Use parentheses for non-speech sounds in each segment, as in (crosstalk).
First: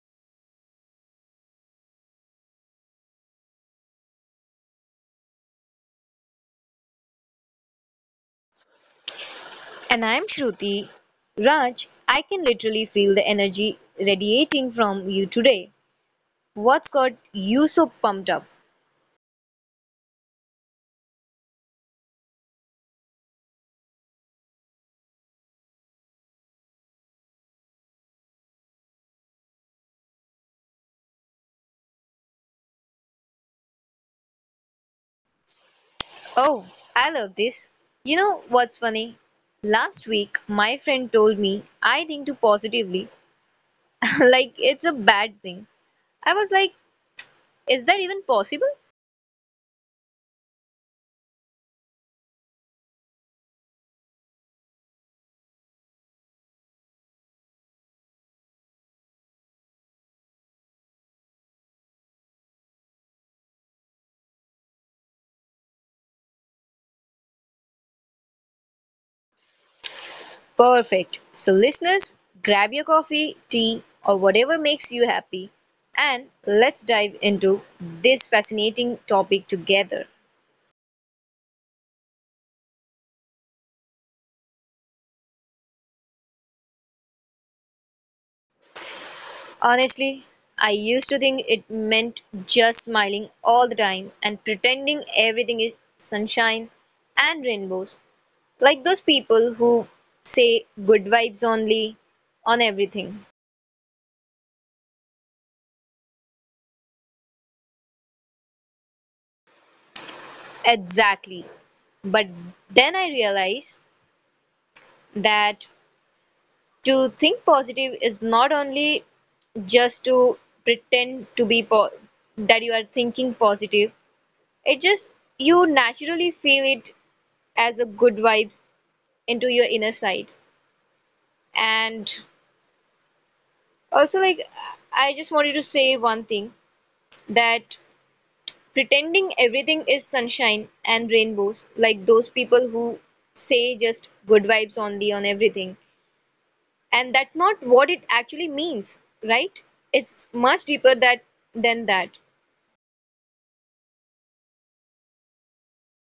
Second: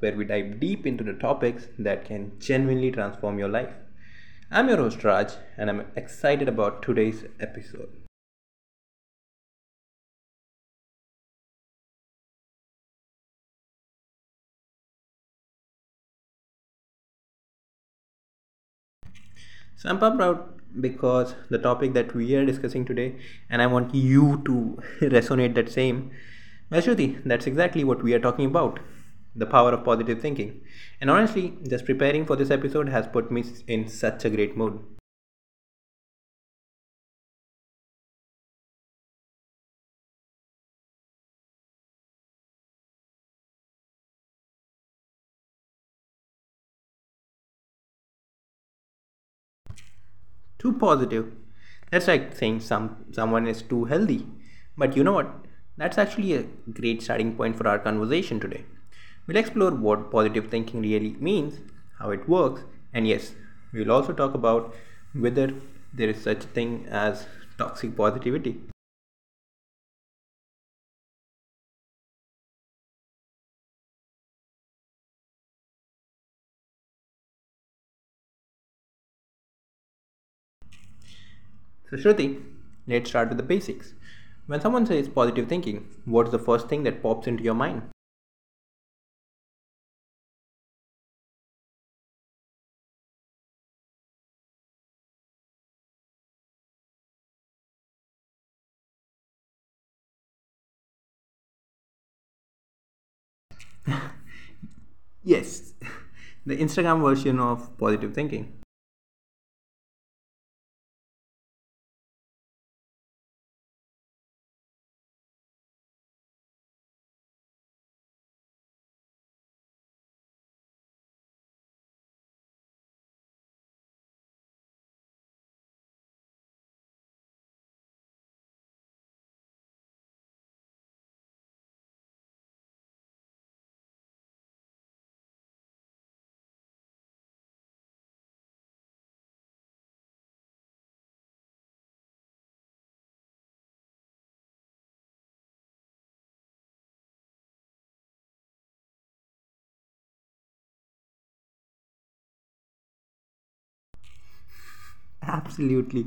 where we dive deep into the topics that can genuinely transform your life. I'm your host, Raj, and I'm excited about today's episode. And I'm Shruti. Raj, I can literally feel the energy radiating from you today. What's got you so pumped up? So, I'm proud because the topic that we are discussing today, and I want you to (laughs) resonate that same. Well, Shruti, that's exactly what we are talking about the power of positive thinking. And honestly, just preparing for this episode has put me in such a great mood. Oh, I love this. You know what's funny? Last week, my friend told me I think too positively, (laughs) like it's a bad thing. I was like, is that even possible? Too positive. That's like saying someone is too healthy. But you know what? That's actually a great starting point for our conversation today. We'll explore what positive thinking really means, how it works, and yes, we'll also talk about whether there is such a thing as toxic positivity. Perfect. So, listeners, grab your coffee, tea, or whatever makes you happy, and let's dive into this fascinating topic together. So Shruti, let's start with the basics. When someone says positive thinking, what's the first thing that pops into your mind? Honestly, I used to think it meant just smiling all the time and pretending everything is sunshine and rainbows, like those people who say good vibes only on everything. Yes, (laughs) the Instagram version of positive thinking. Exactly. But then I realized that to think positive is not only just to pretend to be po- that you are thinking positive, it just you naturally feel it as a good vibes into your inner side. And also, I just wanted to say one thing that pretending everything is sunshine and rainbows, like those people who say just good vibes only on everything, and that's not what it actually means, right? It's much deeper that than that. Absolutely.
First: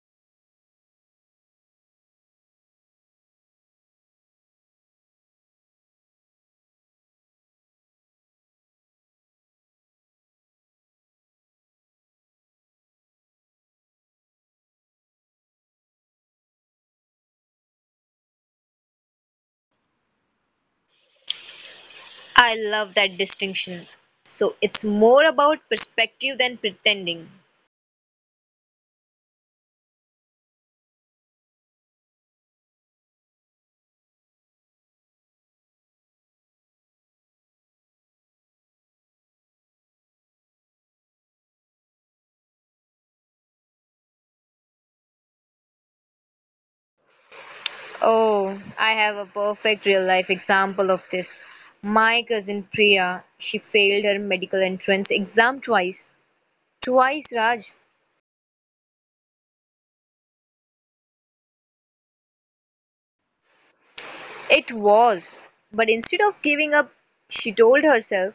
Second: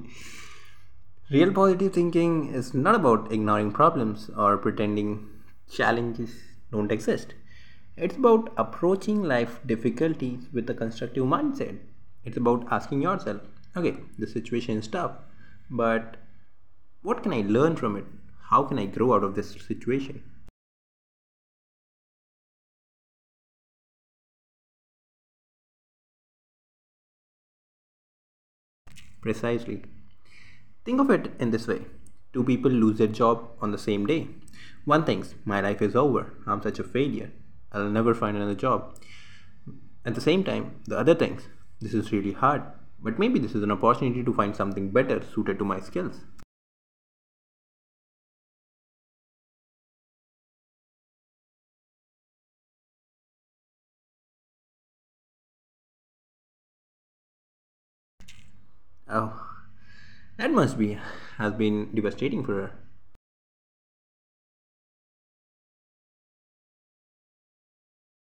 Real positive thinking is not about ignoring problems or pretending challenges don't exist. It's about approaching life difficulties with a constructive mindset. It's about asking yourself, okay, the situation is tough, but what can I learn from it? How can I grow out of this situation? I love that distinction. So it's more about perspective than pretending. Precisely. Think of it in this way, two people lose their job on the same day. One thinks, my life is over, I'm such a failure, I'll never find another job. At the same time, the other things. This is really hard, but maybe this is an opportunity to find something better suited to my skills. Oh, I have a perfect real life example of this. My cousin Priya, she failed her medical entrance exam twice. Twice, Raj. Oh, that must be, has been devastating for her. It was. But instead of giving up, she told herself,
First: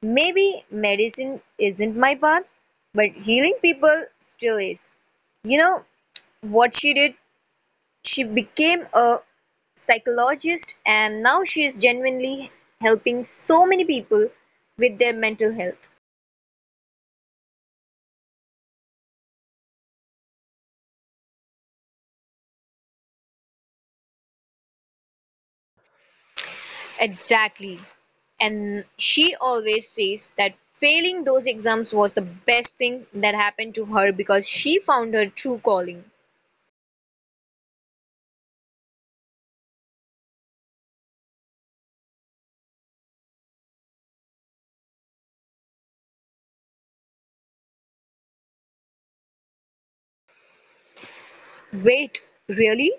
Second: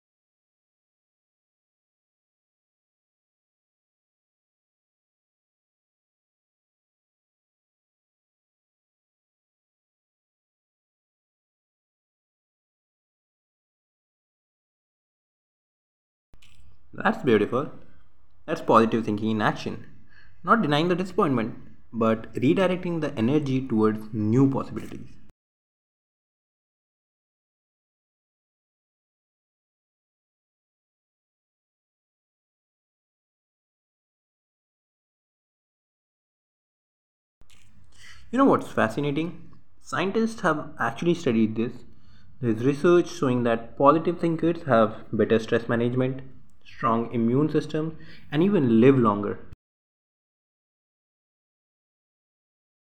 maybe medicine isn't my path, but healing people still is. You know what she did? She became a psychologist and now she is genuinely helping so many people with their mental health. That's beautiful. That's positive thinking in action. Not denying the disappointment, but redirecting the energy towards new possibilities. Exactly. And she always says that failing those exams was the best thing that happened to her because she found her true calling. You know what's fascinating? Scientists have actually studied this. There's research showing that positive thinkers have better stress management, strong immune systems, and even live longer. Wait, really?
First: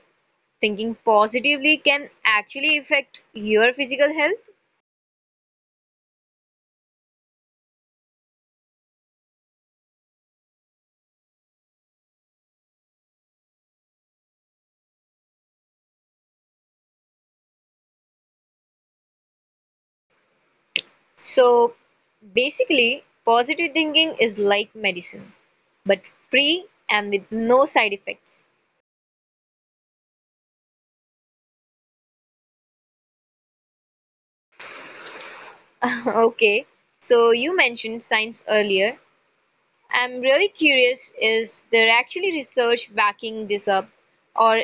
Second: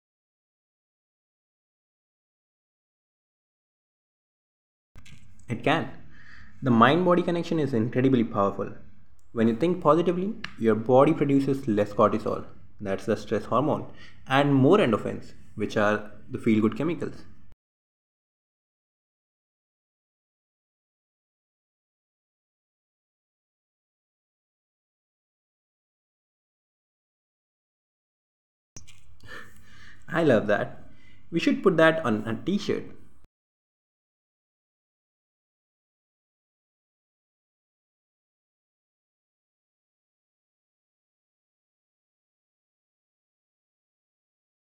Thinking positively can actually affect your physical health? It can. The mind body connection is incredibly powerful. When you think positively, your body produces less cortisol, that's the stress hormone, and more endorphins, which are the feel good chemicals. So basically, positive thinking is like medicine, but free and with no side effects. I love that. We should put that on a t shirt. (laughs) Okay, so you mentioned science earlier. I'm really curious, is there actually research backing this up, or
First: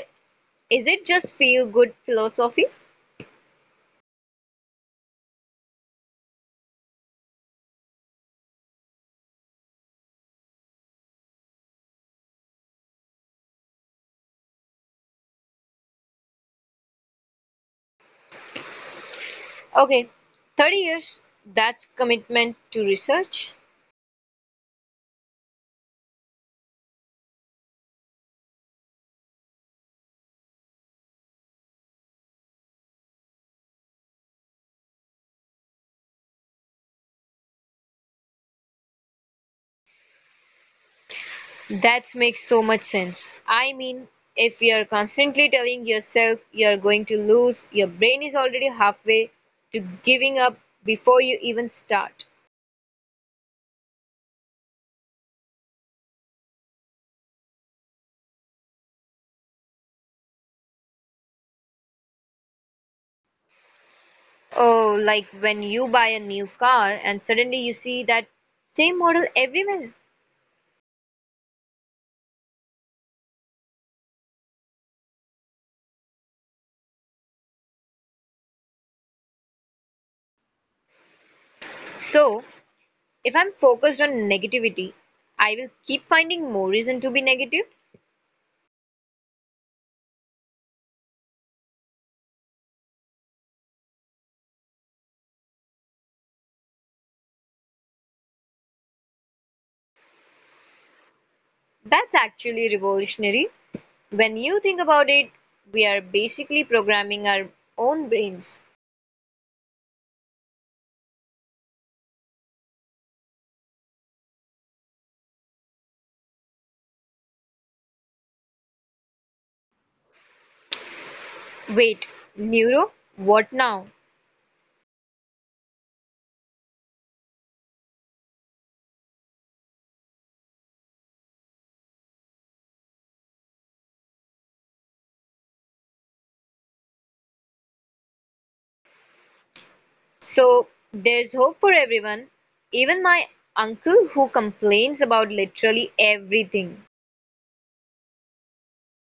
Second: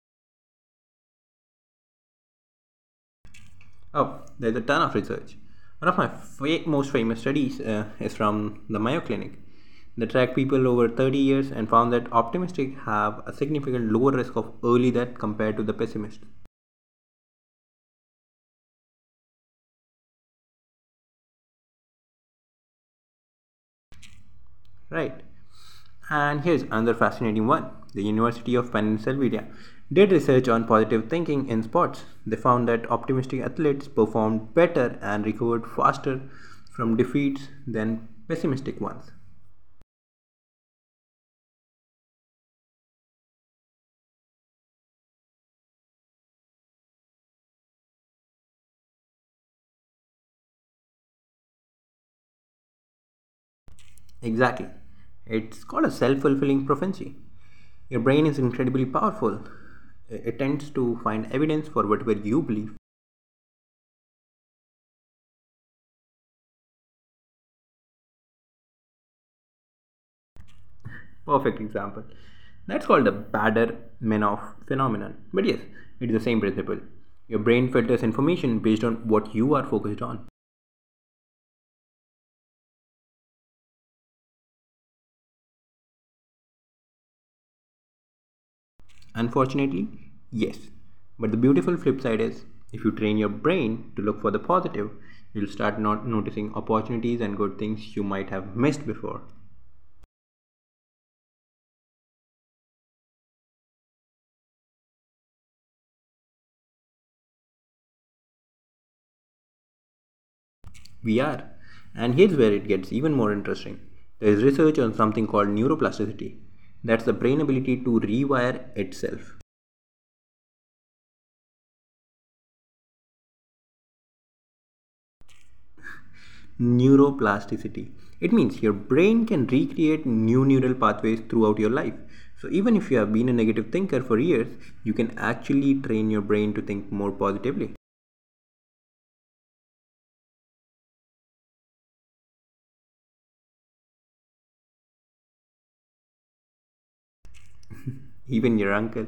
is it just feel good philosophy? Oh, there's a ton of research. One of my most famous studies is from the Mayo Clinic. They tracked people over 30 years and found that optimistic have a significant lower risk of early death compared to the pessimists. Okay, 30 years, that's commitment to research. Right. And here's another fascinating one. The University of Pennsylvania did research on positive thinking in sports. They found that optimistic athletes performed better and recovered faster from defeats than pessimistic ones. That makes so much sense. I mean, if you're constantly telling yourself you're going to lose, your brain is already halfway to giving up before you even start. Exactly. It's called a self fulfilling prophecy. Your brain is incredibly powerful. It tends to find evidence for whatever you believe. Oh, like when you buy a new car and suddenly you see that same model everywhere. Perfect example, that's called the bader menoff phenomenon, but yes, it's the same principle. Your brain filters information based on what you are focused on. So, if I'm focused on negativity, I will keep finding more reason to be negative. Unfortunately, yes, but the beautiful flip side is, if you train your brain to look for the positive, you'll start not noticing opportunities and good things you might have missed before. That's actually revolutionary. When you think about it, we are basically programming our own brains. We are, and here's where it gets even more interesting. There is research on something called neuroplasticity. That's the brain ability to rewire itself. Wait, neuro? What now? Neuroplasticity, it means your brain can recreate new neural pathways throughout your life. So even if you have been a negative thinker for years, you can actually train your brain to think more positively. So there's hope for everyone, even my uncle who complains about literally everything. Even your uncle,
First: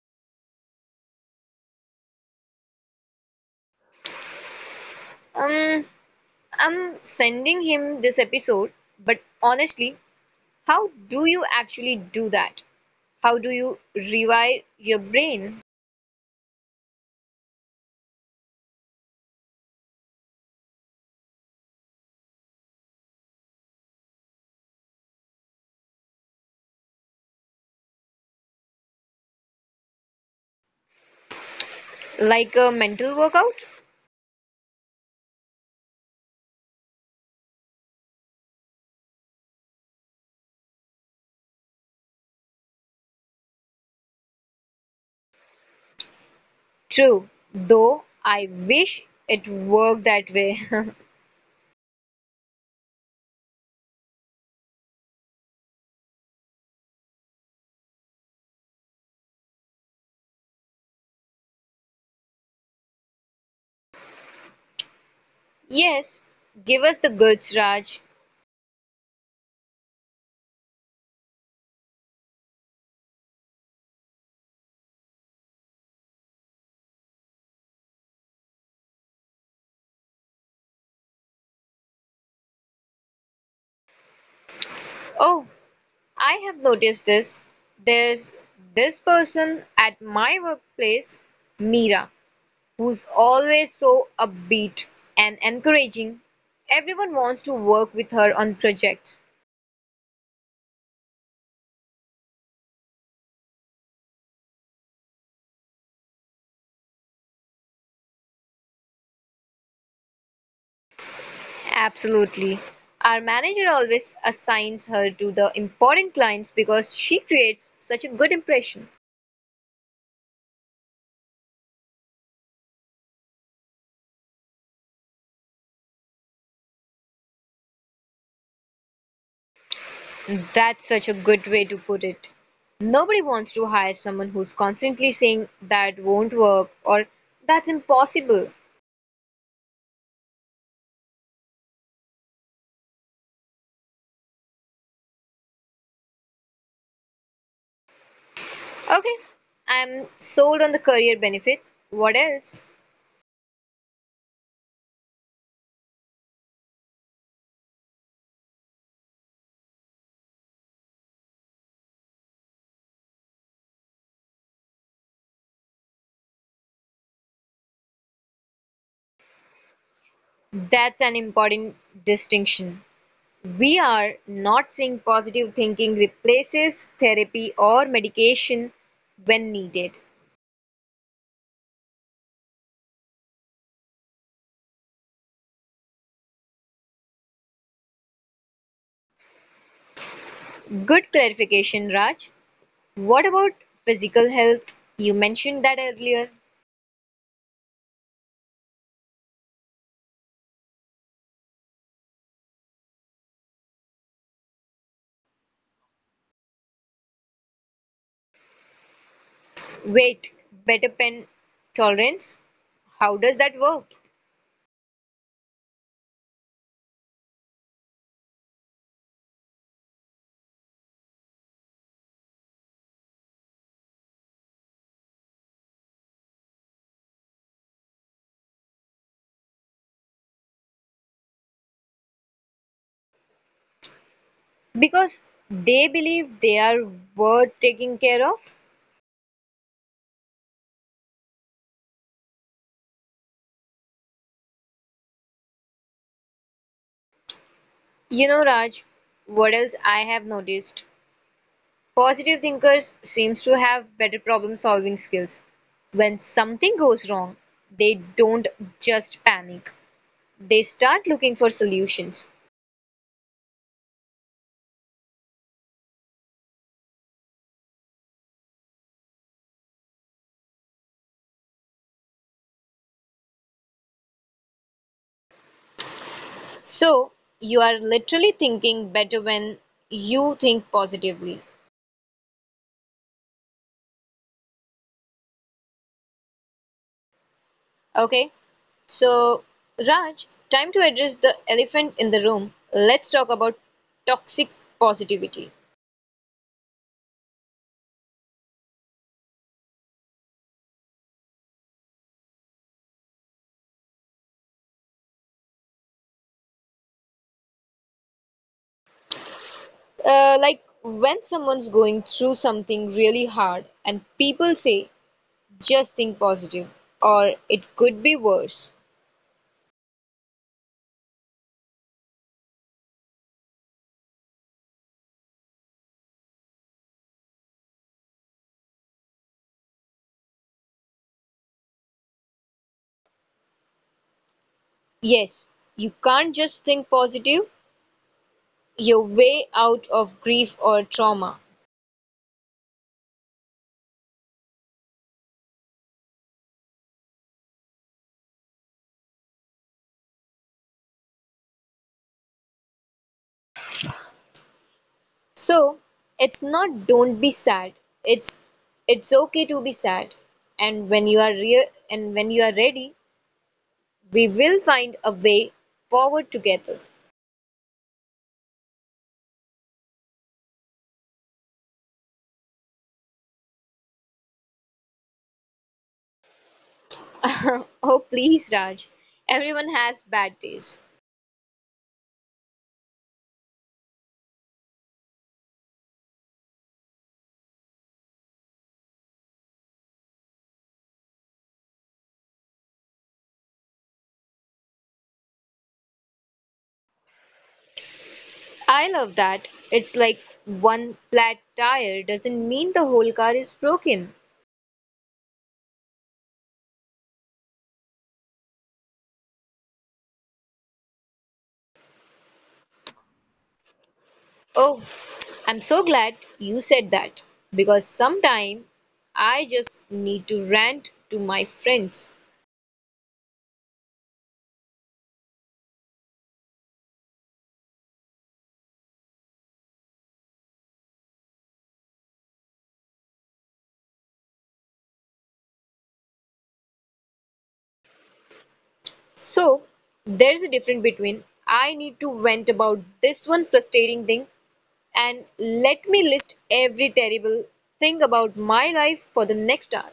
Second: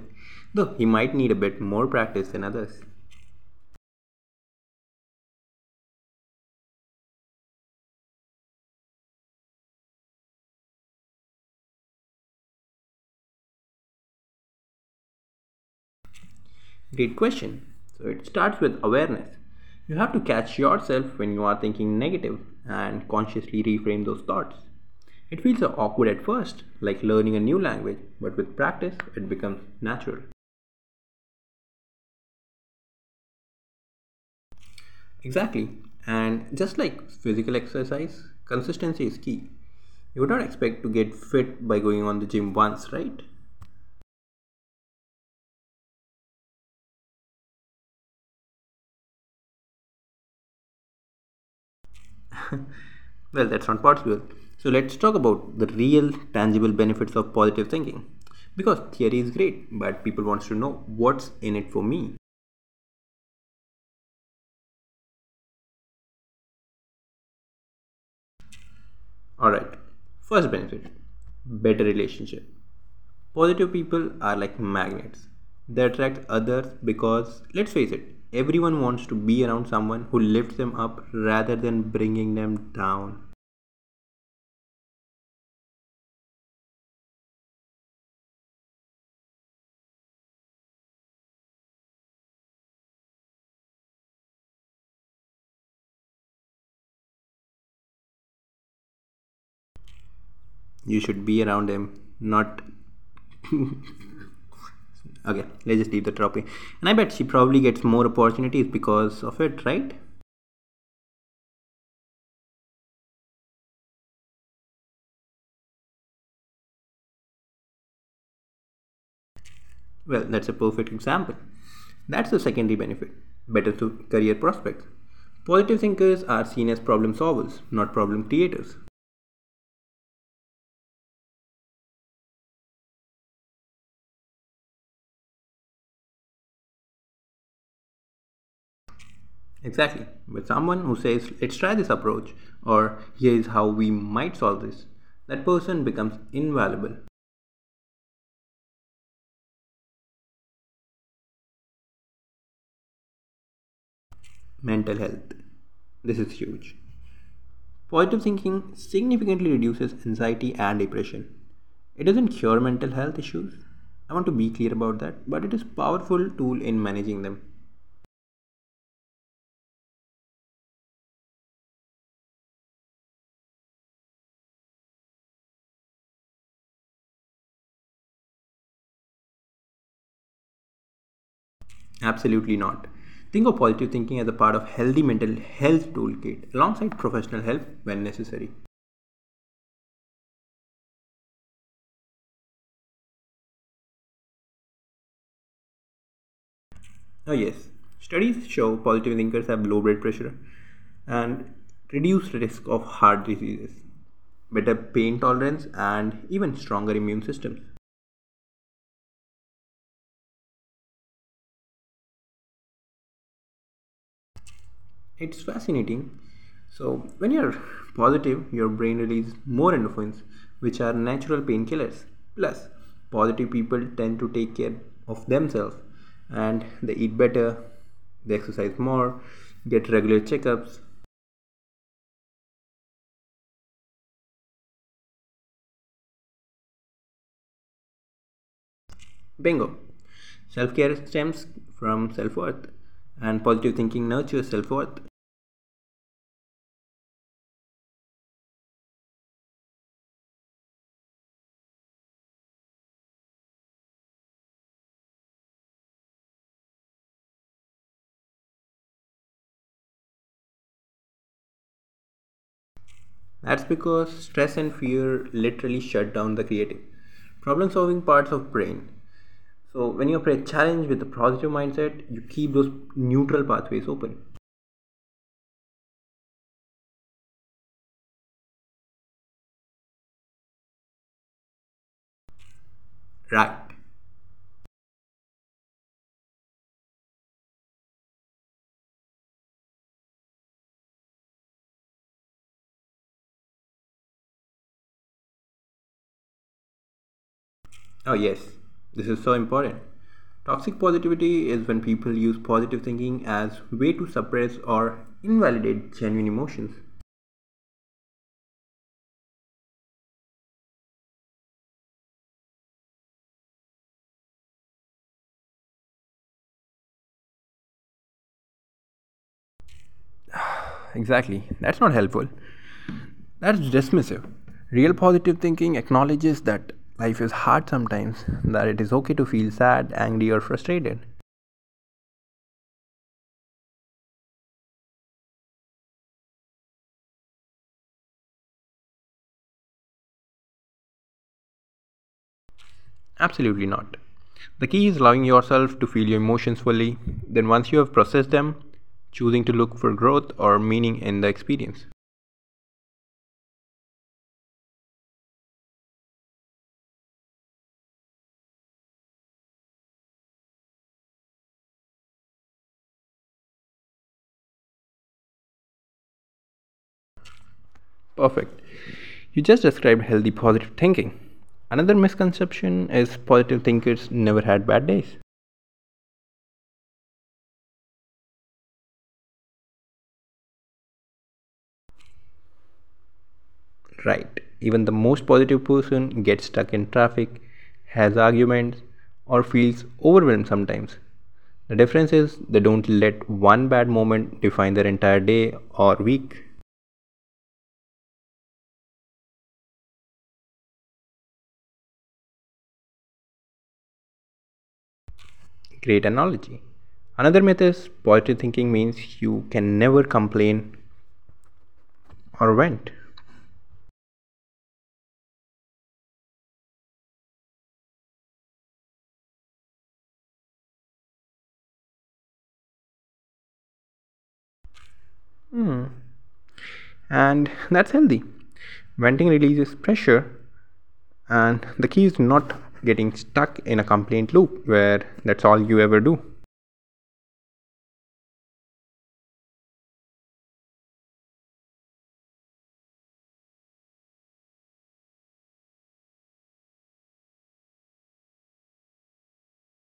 though he might need a bit more practice than others. Um, I'm sending him this episode, but honestly, how do you actually do that? How do you rewire your brain? Great question. So it starts with awareness. You have to catch yourself when you are thinking negative and consciously reframe those thoughts. It feels so awkward at first, like learning a new language, but with practice it becomes natural. Like a mental workout? Exactly. And just like physical exercise, consistency is key. You would not expect to get fit by going on the gym once, right? True, though I wish it worked that way. (laughs) Well, that's not possible. So let's talk about the real tangible benefits of positive thinking. Because theory is great, but people want to know what's in it for me. Yes, give us the goods, Raj. All right. First benefit, better relationship. Positive people are like magnets. They attract others because, let's face it, everyone wants to be around someone who lifts them up rather than bringing them down. Oh, I have noticed this. There's this person at my workplace, Meera, who's always so upbeat and encouraging. Everyone wants to work with her on projects. You should be around them, not. (laughs) Okay, let's just leave the topic. And I bet she probably gets more opportunities because of it, right? Absolutely. Our manager always assigns her to the important clients because she creates such a good impression. Well, that's a perfect example. That's the secondary benefit, better to career prospects. Positive thinkers are seen as problem solvers, not problem creators. That's such a good way to put it. Nobody wants to hire someone who's constantly saying that won't work or that's impossible. Exactly. With someone who says, let's try this approach, or here is how we might solve this, that person becomes invaluable. Okay, I'm sold on the career benefits. What else? Mental health. This is huge. Positive thinking significantly reduces anxiety and depression. It doesn't cure mental health issues. I want to be clear about that, but it is a powerful tool in managing them. That's an important distinction. We are not saying positive thinking replaces therapy or medication when needed. Absolutely not. Think of positive thinking as a part of healthy mental health toolkit alongside professional help when necessary. Good clarification, Raj. What about physical health? You mentioned that earlier. Ah, yes. Studies show positive thinkers have low blood pressure and reduced risk of heart diseases, better pain tolerance, and even stronger immune systems. Wait, better pen tolerance? How does that work? It's fascinating. So, when you're positive, your brain releases more endorphins, which are natural painkillers. Plus, positive people tend to take care of themselves, and they eat better, they exercise more, get regular checkups. Because they believe they are worth taking care of. Bingo. Self care stems from self worth, and positive thinking nurtures self worth. You know, Raj, what else I have noticed? Positive thinkers seems to have better problem solving skills. When something goes wrong, they don't just panic. They start looking for solutions. That's because stress and fear literally shut down the creative, problem solving parts of brain. So when you approach challenge with a positive mindset, you keep those neutral pathways open. So you are literally thinking better when you think positively. Right. Okay? So, Raj, time to address the elephant in the room. Let's talk about toxic positivity. Oh yes, this is so important. Toxic positivity is when people use positive thinking as way to suppress or invalidate genuine emotions. Like when someone's going through something really hard and people say, just think positive, or it could be worse. Exactly. That's not helpful. That's dismissive. Real positive thinking acknowledges that life is hard sometimes, that it is okay to feel sad, angry, or frustrated. Yes, you can't just think positive your way out of grief or trauma. Absolutely not. The key is allowing yourself to feel your emotions fully, then, once you have processed them, choosing to look for growth or meaning in the experience. So, it's not don't be sad. It's it's okay to be sad. And when you are and when you are ready, we will find a way forward together. Perfect. You just described healthy positive thinking. Another misconception is positive thinkers never had bad days. (laughs) Oh please, Raj. Everyone has bad days. Right. Even the most positive person gets stuck in traffic, has arguments, or feels overwhelmed sometimes. The difference is they don't let one bad moment define their entire day or week. I love that. It's like one flat tire doesn't mean the whole car is broken. Great analogy. Another myth is positive thinking means you can never complain or vent. Oh, I'm so glad you said that because sometime I just need to rant to my friends. And (laughs) that's healthy. Venting releases pressure, and the key is not getting stuck in a complaint loop where that's all you ever do. So there's a difference between I need to vent about this one frustrating thing and let me list every terrible thing about my life for the next hour.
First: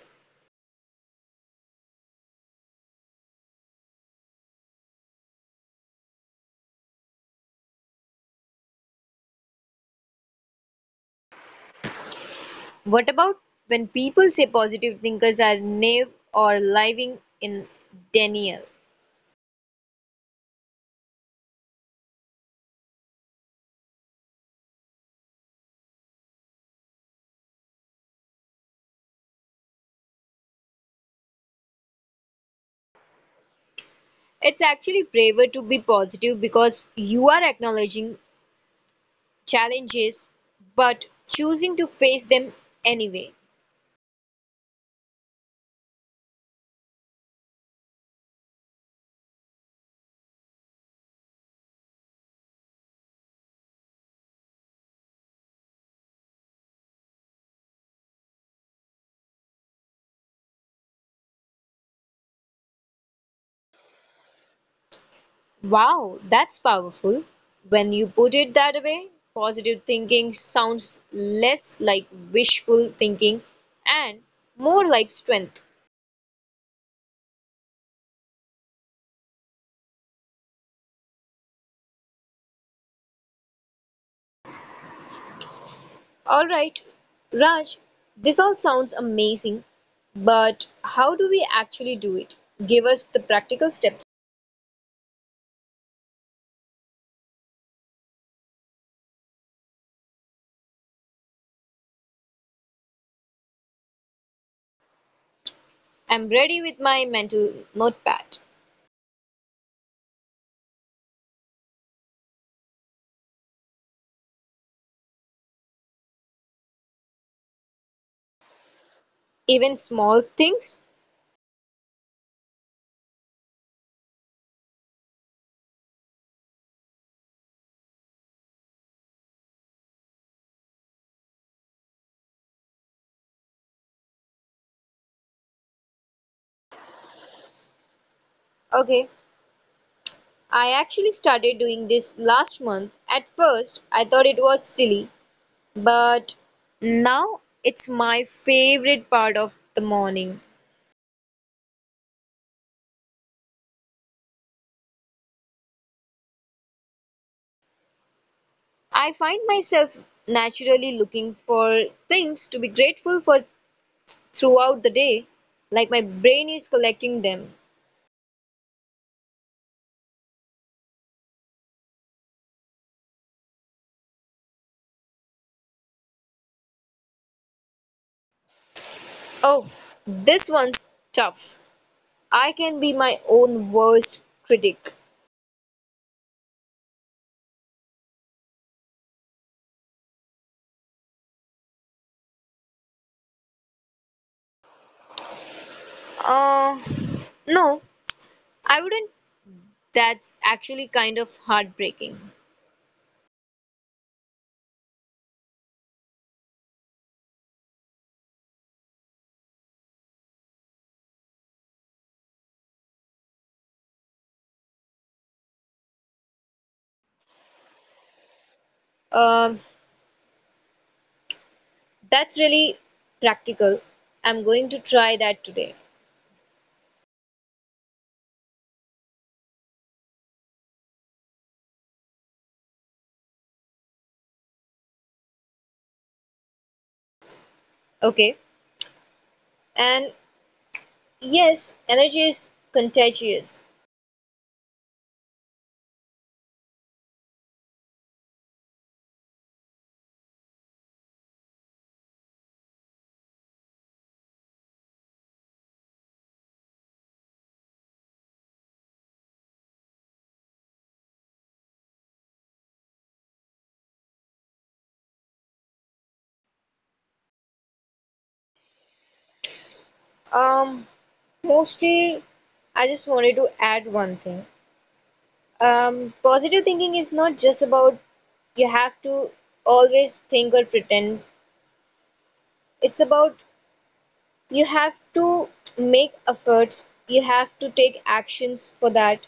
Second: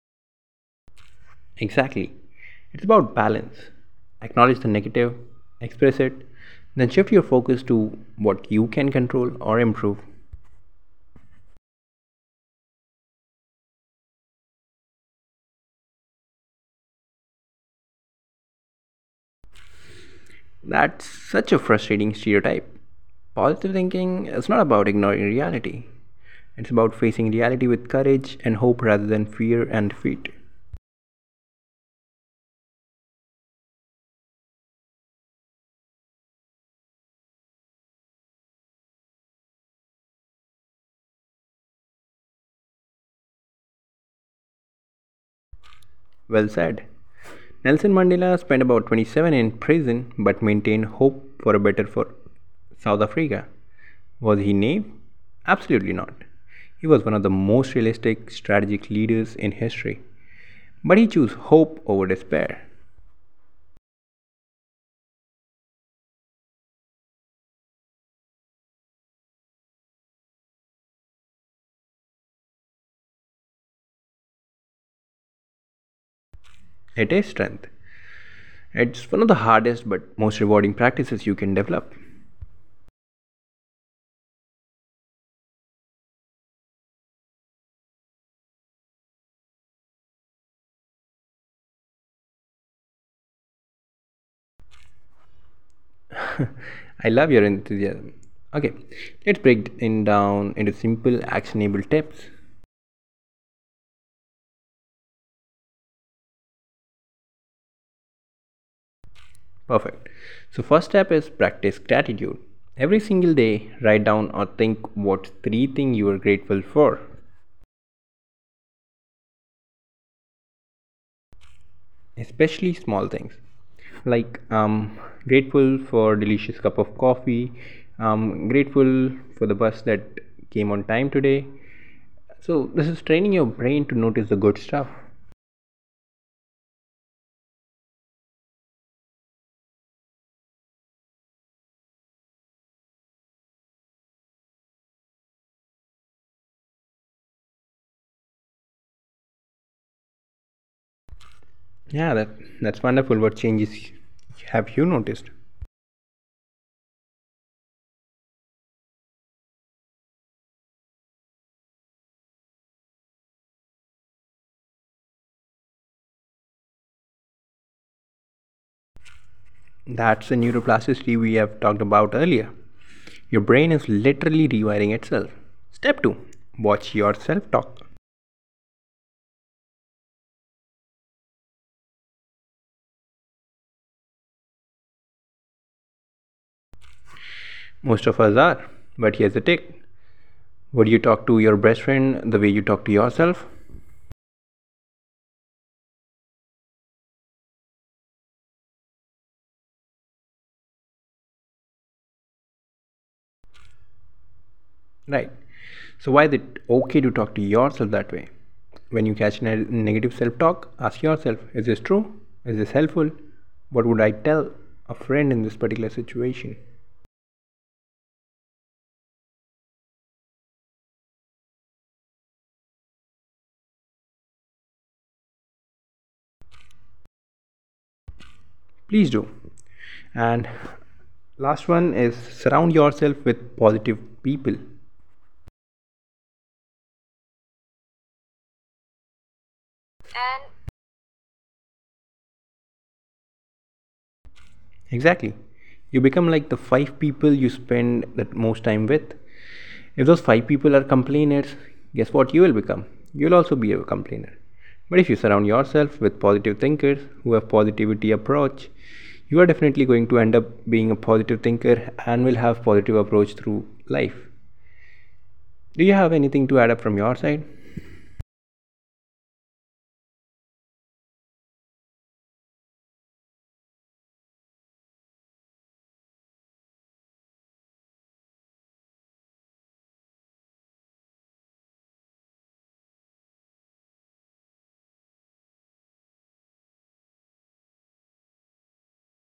Exactly. It's about balance. Acknowledge the negative, express it, then shift your focus to what you can control or improve. What about when people say positive thinkers are naive or living in denial? That's such a frustrating stereotype. Positive thinking is not about ignoring reality, it's about facing reality with courage and hope rather than fear and defeat. It's actually braver to be positive because you are acknowledging challenges but choosing to face them anyway. Well said. Nelson Mandela spent about 27 in prison but maintained hope for a better for South Africa. Was he naive? Absolutely not. He was one of the most realistic strategic leaders in history. But he chose hope over despair. Wow, that's powerful. When you put it that way, positive thinking sounds less like wishful thinking and more like strength. It is strength. It's one of the hardest but most rewarding practices you can develop. All right, Raj, this all sounds amazing, but how do we actually do it? Give us the practical steps. (laughs) I love your enthusiasm. Okay, let's break it down into simple actionable tips. I'm ready with my mental notepad. Perfect. So, first step is practice gratitude. Every single day, write down or think what three things you are grateful for, Even small things? especially small things. Like, grateful for delicious cup of coffee, grateful for the bus that came on time today. So, this is training your brain to notice the good stuff. Okay, I actually started doing this last month. At first, I thought it was silly, but now it's my favorite part of the morning. Yeah, that's wonderful. What changes have you noticed? I find myself naturally looking for things to be grateful for throughout the day, like my brain is collecting them. That's the neuroplasticity we have talked about earlier. Your brain is literally rewiring itself. Step 2, watch your self talk. Oh, this one's tough. I can be my own worst critic. Most of us are, but here's the tip: would you talk to your best friend the way you talk to yourself? Uh, no, I wouldn't. That's actually kind of heartbreaking. Right. So, why is it okay to talk to yourself that way? When you catch negative self talk, ask yourself, is this true? Is this helpful? What would I tell a friend in this particular situation? Um, that's really practical. I'm going to try that today. Please do. And last one is, surround yourself with positive people. Okay. And yes, energy is contagious. Exactly, you become like the 5 people you spend the most time with. If those 5 people are complainers, guess what you will become, you'll also be a complainer. But if you surround yourself with positive thinkers who have positivity approach, you are definitely going to end up being a positive thinker and will have positive approach through life. Do you have anything to add up from your side? Um, mostly, I just wanted to add one thing. Positive thinking is not just about you have to always think or pretend. It's about you have to make efforts, you have to take actions for that.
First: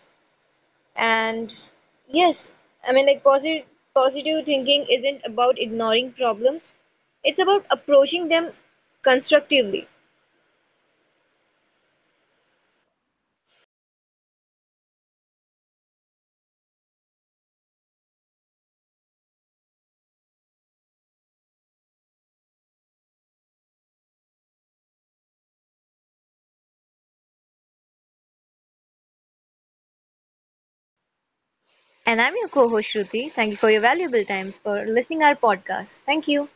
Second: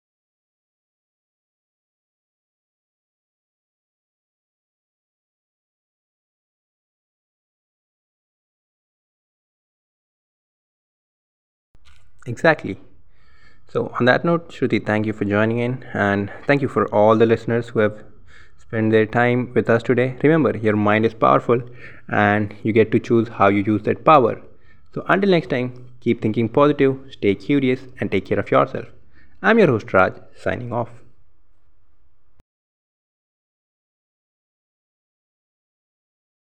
And yes, positive positive thinking isn't about ignoring problems. It's about approaching them constructively. Exactly. So, on that note, Shruti, thank you for joining in, and thank you for all the listeners who have spent their time with us today. Remember, your mind is powerful, and you get to choose how you use that power. So, until next time, keep thinking positive, stay curious, and take care of yourself. I'm your host, Raj, signing off. And I'm your co-host Shruti. Thank you for your valuable time for listening our podcast. Thank you.